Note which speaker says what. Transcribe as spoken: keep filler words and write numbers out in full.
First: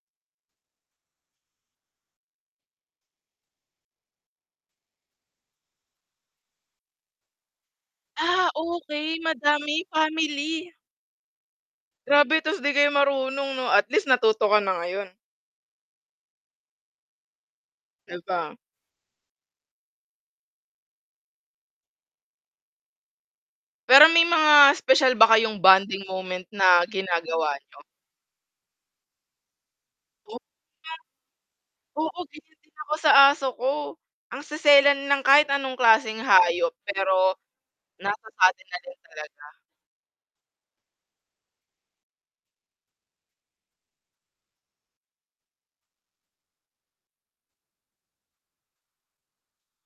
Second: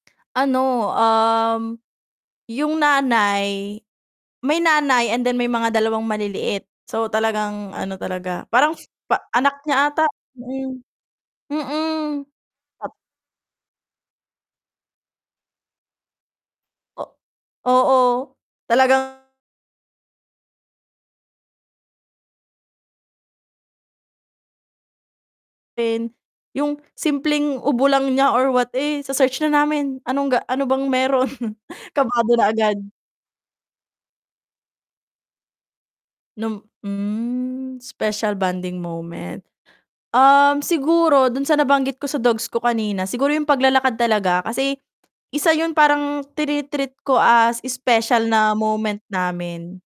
Speaker 1: Ano, um, yung nanay may nanay and then may mga dalawang maliliit so talagang ano talaga,
Speaker 2: Ah,
Speaker 1: parang
Speaker 2: okey,
Speaker 1: pa anak niya
Speaker 2: madami
Speaker 1: ata,
Speaker 2: family.
Speaker 1: mm. Mm.
Speaker 2: Grabe tas 'di kayo
Speaker 1: Ap
Speaker 2: marunong 'no? At least natuto ka na ngayon.
Speaker 1: o
Speaker 2: 'Di
Speaker 1: oo,
Speaker 2: ba?
Speaker 1: talagang.
Speaker 2: Pero may mga espesyal ba kayong bonding
Speaker 1: Pin
Speaker 2: moment
Speaker 1: yung
Speaker 2: na ginagawa
Speaker 1: simpleng
Speaker 2: niyo?
Speaker 1: ubo lang niya or what, eh, se-search na namin anong
Speaker 2: O kaya
Speaker 1: ga ano bang mayro'n?
Speaker 2: Oo,
Speaker 1: kabado na
Speaker 2: gan'yan din
Speaker 1: agad.
Speaker 2: ako sa aso ko, ang seselan lang, kahit anong klaseng
Speaker 1: Nom
Speaker 2: hayop pero
Speaker 1: mhm,
Speaker 2: nasa
Speaker 1: special
Speaker 2: sa atin na
Speaker 1: bonding
Speaker 2: rin
Speaker 1: moment,
Speaker 2: talaga.
Speaker 1: um, siguro do'n sa nabanggit ko sa dogs ko kanina siguro yung paglalakad talaga kasi, isa 'yun parang trini-treat ko as special na moment namin.